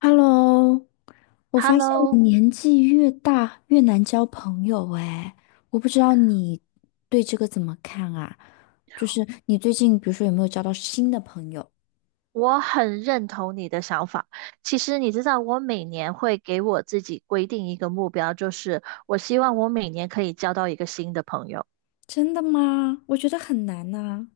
Hello，我发现我 Hello，年纪越大越难交朋友哎，我不知道你对这个怎么看啊？就是你最近比如说有没有交到新的朋友？我很认同你的想法。其实你知道，我每年会给我自己规定一个目标，就是我希望我每年可以交到一个新的朋友，真的吗？我觉得很难呐，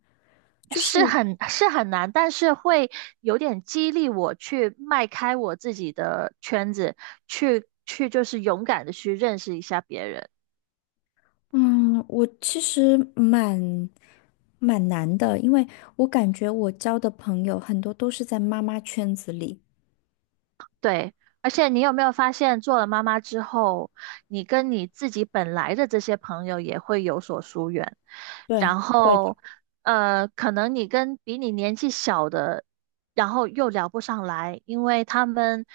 就是是很难，但是会有点激励我去迈开我自己的圈子，去就是勇敢的去认识一下别人。嗯，我其实蛮难的，因为我感觉我交的朋友很多都是在妈妈圈子里。对，而且你有没有发现，做了妈妈之后，你跟你自己本来的这些朋友也会有所疏远，对，然会的。后，可能你跟比你年纪小的，然后又聊不上来，因为他们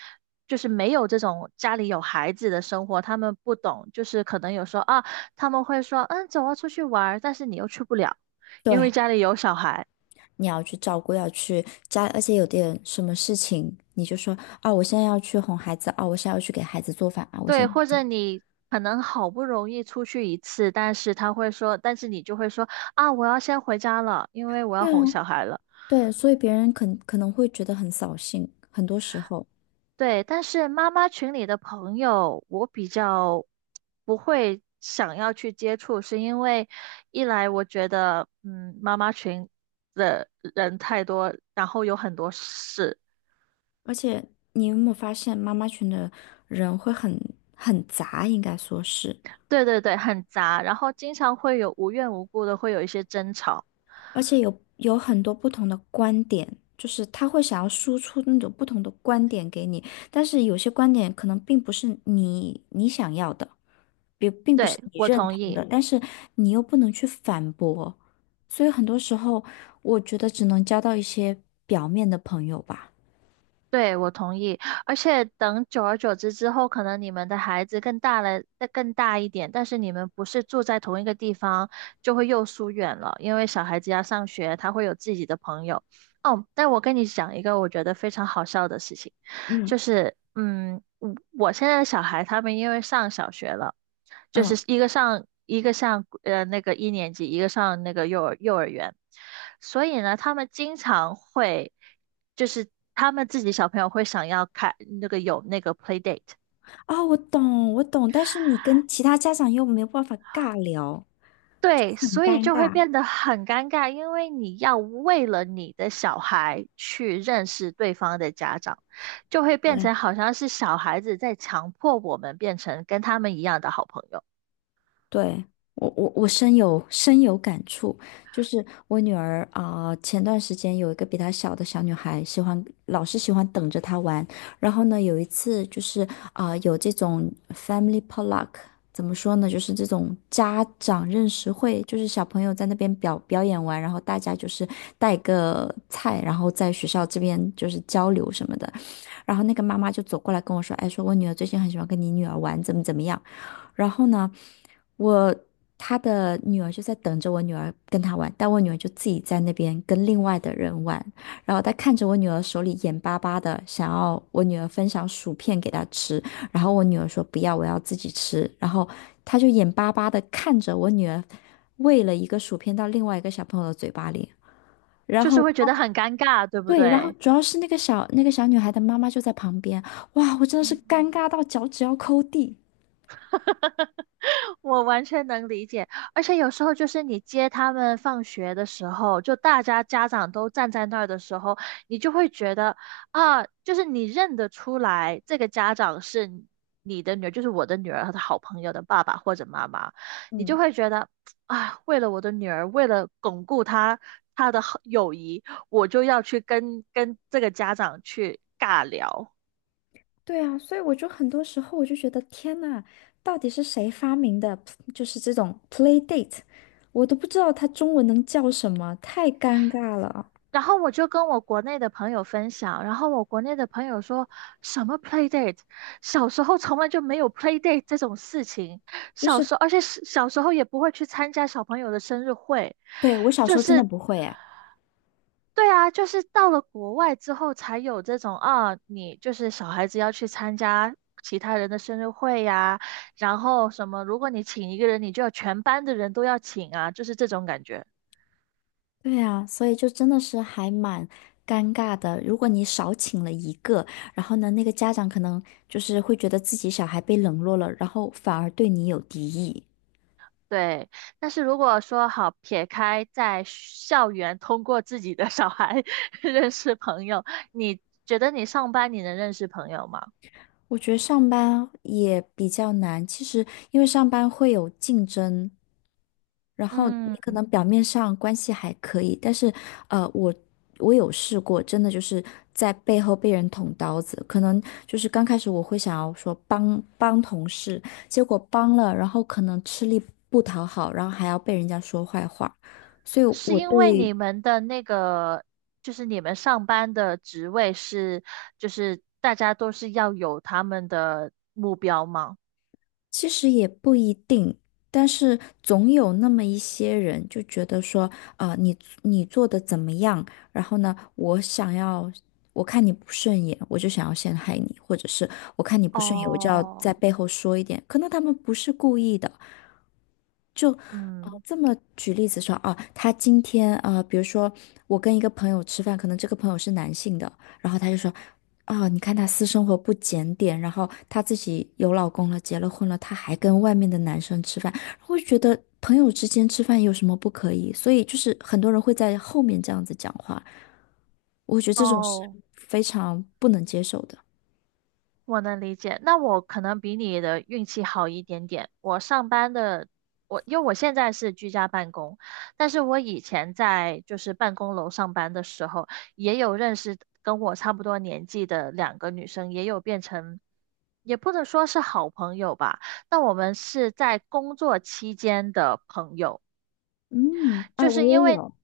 就是没有这种家里有孩子的生活，他们不懂，就是可能有时候啊，他们会说，嗯，走啊，出去玩儿但是你又去不了，因对。为家里有小孩。你要去照顾，要去家，而且有点什么事情，你就说啊，我现在要去哄孩子啊，我现在要去给孩子做饭啊，我现对，或在者你可能好不容易出去一次，但是他会说，但是你就会说啊，我要先回家了，因为我要对哄啊，小孩了。对，所以别人可能会觉得很扫兴，很多时候，对，但是妈妈群里的朋友，我比较不会想要去接触，是因为一来我觉得，嗯，妈妈群的人太多，然后有很多事，而且你有没有发现，妈妈群的人会很杂，应该说是，对对对，很杂，然后经常会有无缘无故的会有一些争吵。而且有很多不同的观点，就是他会想要输出那种不同的观点给你，但是有些观点可能并不是你想要的。并不对，是你我认同同意。的，但是你又不能去反驳，所以很多时候我觉得只能交到一些表面的朋友吧。对，我同意。而且等久而久之之后，可能你们的孩子更大了，再更大一点，但是你们不是住在同一个地方，就会又疏远了。因为小孩子要上学，他会有自己的朋友。哦，但我跟你讲一个我觉得非常好笑的事情。嗯，就是我现在的小孩他们因为上小学了，就嗯，是一个上那个一年级，一个上那个幼儿园，所以呢，他们经常会就是他们自己小朋友会想要开那个有那个 play date。啊，我懂，我懂，但是你跟其他家长又没有办法尬聊。对，所以就会变得很尴尬，因为你要为了你的小孩去认识对方的家长，就会变对。成好像是小孩子在强迫我们变成跟他们一样的好朋友。对，我深有感触，就是我女儿啊，前段时间有一个比她小的小女孩，喜欢老是喜欢等着她玩，然后呢，有一次就是啊，有这种 family potluck，怎么说呢，就是这种家长认识会，就是小朋友在那边表演完，然后大家就是带个菜，然后在学校这边就是交流什么的，然后那个妈妈就走过来跟我说，哎，说我女儿最近很喜欢跟你女儿玩，怎么怎么样。然后呢，我他的女儿就在等着我女儿跟他玩，但我女儿就自己在那边跟另外的人玩，然后他看着我女儿手里眼巴巴的想要我女儿分享薯片给她吃，然后我女儿说不要，我要自己吃，然后他就眼巴巴的看着我女儿喂了一个薯片到另外一个小朋友的嘴巴里。然就是后会觉她。得很尴尬，对不对，然后对？主要是那个小女孩的妈妈就在旁边，哇，我真的是嗯。 尴尬到脚趾要抠地。我完全能理解，而且有时候就是你接他们放学的时候，就大家家长都站在那儿的时候，你就会觉得啊，就是你认得出来这个家长是你的女儿，就是我的女儿和她好朋友的爸爸或者妈妈，你就嗯。会觉得啊，为了我的女儿，为了巩固她的好友谊，我就要去跟这个家长去尬聊。对啊，所以我就很多时候我就觉得天呐，到底是谁发明的？就是这种 play date，我都不知道它中文能叫什么，太尴尬了。然后我就跟我国内的朋友分享，然后我国内的朋友说什么 play date，小时候从来就没有 play date 这种事情，就小是，时候而且是小时候也不会去参加小朋友的生日会，对，我小就时候真的是不会哎。对啊，就是到了国外之后才有这种啊，你就是小孩子要去参加。其他人的生日会呀、然后什么，如果你请一个人，你就要全班的人都要请啊，就是这种感觉。对啊，所以就真的是还蛮尴尬的。如果你少请了一个，然后呢，那个家长可能就是会觉得自己小孩被冷落了，然后反而对你有敌意。对，但是如果说好撇开在校园通过自己的小孩 认识朋友，你觉得你上班你能认识朋友吗？我觉得上班也比较难，其实因为上班会有竞争。然后你可嗯，能表面上关系还可以，但是，呃，我我有试过，真的就是在背后被人捅刀子。可能就是刚开始我会想要说帮帮同事，结果帮了，然后可能吃力不讨好，然后还要被人家说坏话。所以是我因为对你们的那个，就是你们上班的职位是，就是大家都是要有他们的目标吗？其实也不一定，但是总有那么一些人就觉得说，啊，你做的怎么样？然后呢，我想要，我看你不顺眼，我就想要陷害你，或者是我看你不顺眼，我就要在哦，背后说一点。可能他们不是故意的，就嗯，这么举例子说啊，他今天啊，比如说我跟一个朋友吃饭，可能这个朋友是男性的，然后他就说，啊，你看他私生活不检点，然后他自己有老公了，结了婚了，他还跟外面的男生吃饭，我就觉得朋友之间吃饭有什么不可以？所以就是很多人会在后面这样子讲话，我觉得这种是哦。非常不能接受的。我能理解，那我可能比你的运气好一点点。我上班的，我因为我现在是居家办公，但是我以前在就是办公楼上班的时候，也有认识跟我差不多年纪的2个女生，也有变成，也不能说是好朋友吧，但我们是在工作期间的朋友。嗯，啊，就我是因也为有，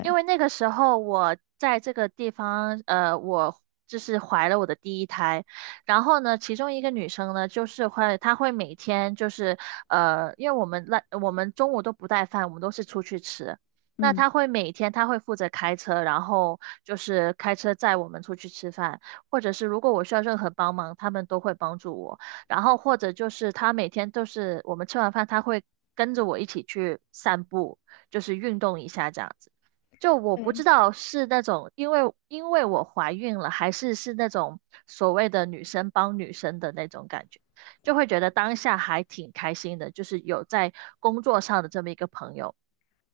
因为那个时候我在这个地方，我就是怀了我的第一胎，然后呢，其中一个女生呢，就是会她会每天就是因为我们中午都不带饭，我们都是出去吃。那嗯她会每天，她会负责开车，然后就是开车载我们出去吃饭，或者是如果我需要任何帮忙，他们都会帮助我。然后或者就是他每天都是我们吃完饭，他会跟着我一起去散步，就是运动一下这样子。就我不对，知道是那种因为我怀孕了，还是那种所谓的女生帮女生的那种感觉，就会觉得当下还挺开心的，就是有在工作上的这么一个朋友，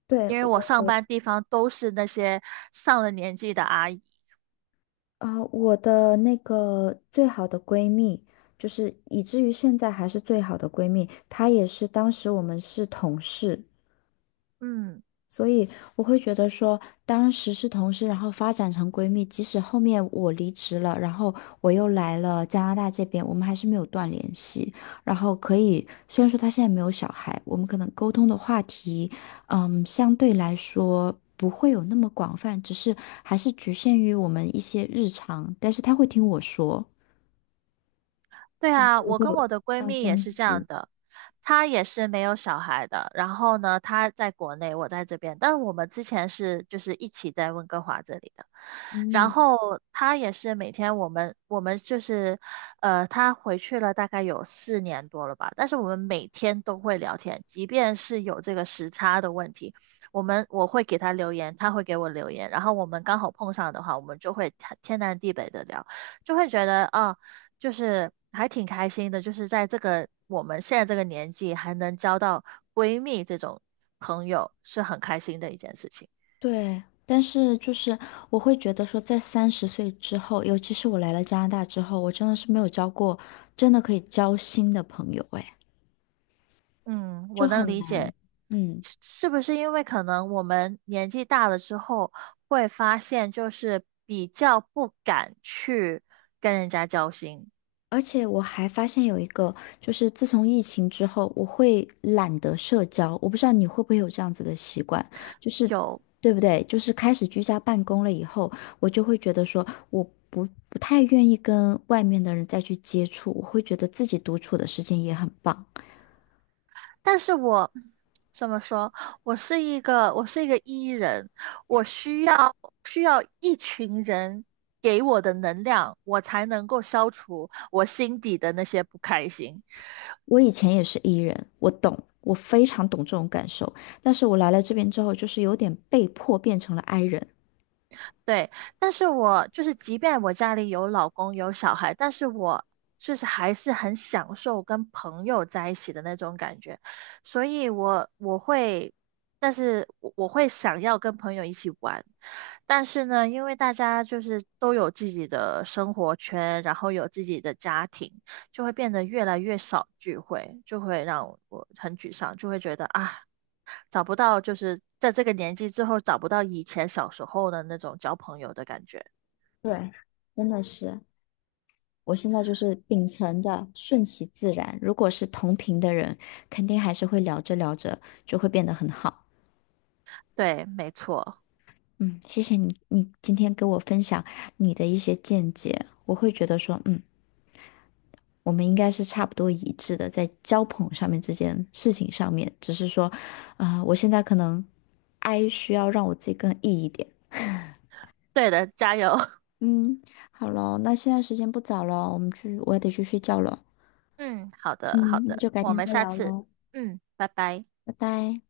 对，因为我我上我班地方都是那些上了年纪的阿姨，啊，我的那个最好的闺蜜，就是以至于现在还是最好的闺蜜，她也是当时我们是同事，嗯。所以我会觉得说，当时是同事，然后发展成闺蜜，即使后面我离职了，然后我又来了加拿大这边，我们还是没有断联系。然后可以，虽然说她现在没有小孩，我们可能沟通的话题，相对来说不会有那么广泛，只是还是局限于我们一些日常。但是她会听我说，对啊，我我会跟有我的闺这样蜜也分是这析，样的，她也是没有小孩的。然后呢，她在国内，我在这边，但是我们之前是就是一起在温哥华这里的。然嗯。后她也是每天我们就是，她回去了大概有4年多了吧，但是我们每天都会聊天，即便是有这个时差的问题，我会给她留言，她会给我留言，然后我们刚好碰上的话，我们就会天南地北的聊。就会觉得啊、就是还挺开心的，就是在这个我们现在这个年纪还能交到闺蜜这种朋友，是很开心的一件事情。对，但是就是我会觉得说，在30岁之后，尤其是我来了加拿大之后，我真的是没有交过真的可以交心的朋友，哎，嗯，就我能很理难。解，嗯，是不是因为可能我们年纪大了之后，会发现就是比较不敢去跟人家交心，而且我还发现有一个，就是自从疫情之后，我会懒得社交。我不知道你会不会有这样子的习惯，就是有。对不对？就是开始居家办公了以后，我就会觉得说，我不太愿意跟外面的人再去接触，我会觉得自己独处的时间也很棒。但是我怎么说？我是一个 E 人，我需要一群人给我的能量，我才能够消除我心底的那些不开心。我以前也是 E 人，我懂，我非常懂这种感受。但是我来了这边之后，就是有点被迫变成了 I 人。对，但是我就是，即便我家里有老公有小孩，但是我就是还是很享受跟朋友在一起的那种感觉，所以我会，但是我会想要跟朋友一起玩，但是呢，因为大家就是都有自己的生活圈，然后有自己的家庭，就会变得越来越少聚会，就会让我很沮丧，就会觉得啊，找不到，就是在这个年纪之后找不到以前小时候的那种交朋友的感觉。对，真的是，我现在就是秉承的顺其自然。如果是同频的人，肯定还是会聊着聊着就会变得很好。对，没错，嗯，谢谢你，你今天给我分享你的一些见解，我会觉得说，嗯。我们应该是差不多一致的，在交朋上面这件事情上面，只是说，啊，我现在可能 I 需要让我自己更 E 一点。对的，加油。嗯，好喽，那现在时间不早了，我们去，我也得去睡觉了。嗯，好的，好嗯，那的，就改我天们再下聊次，喽，嗯，拜拜。拜拜。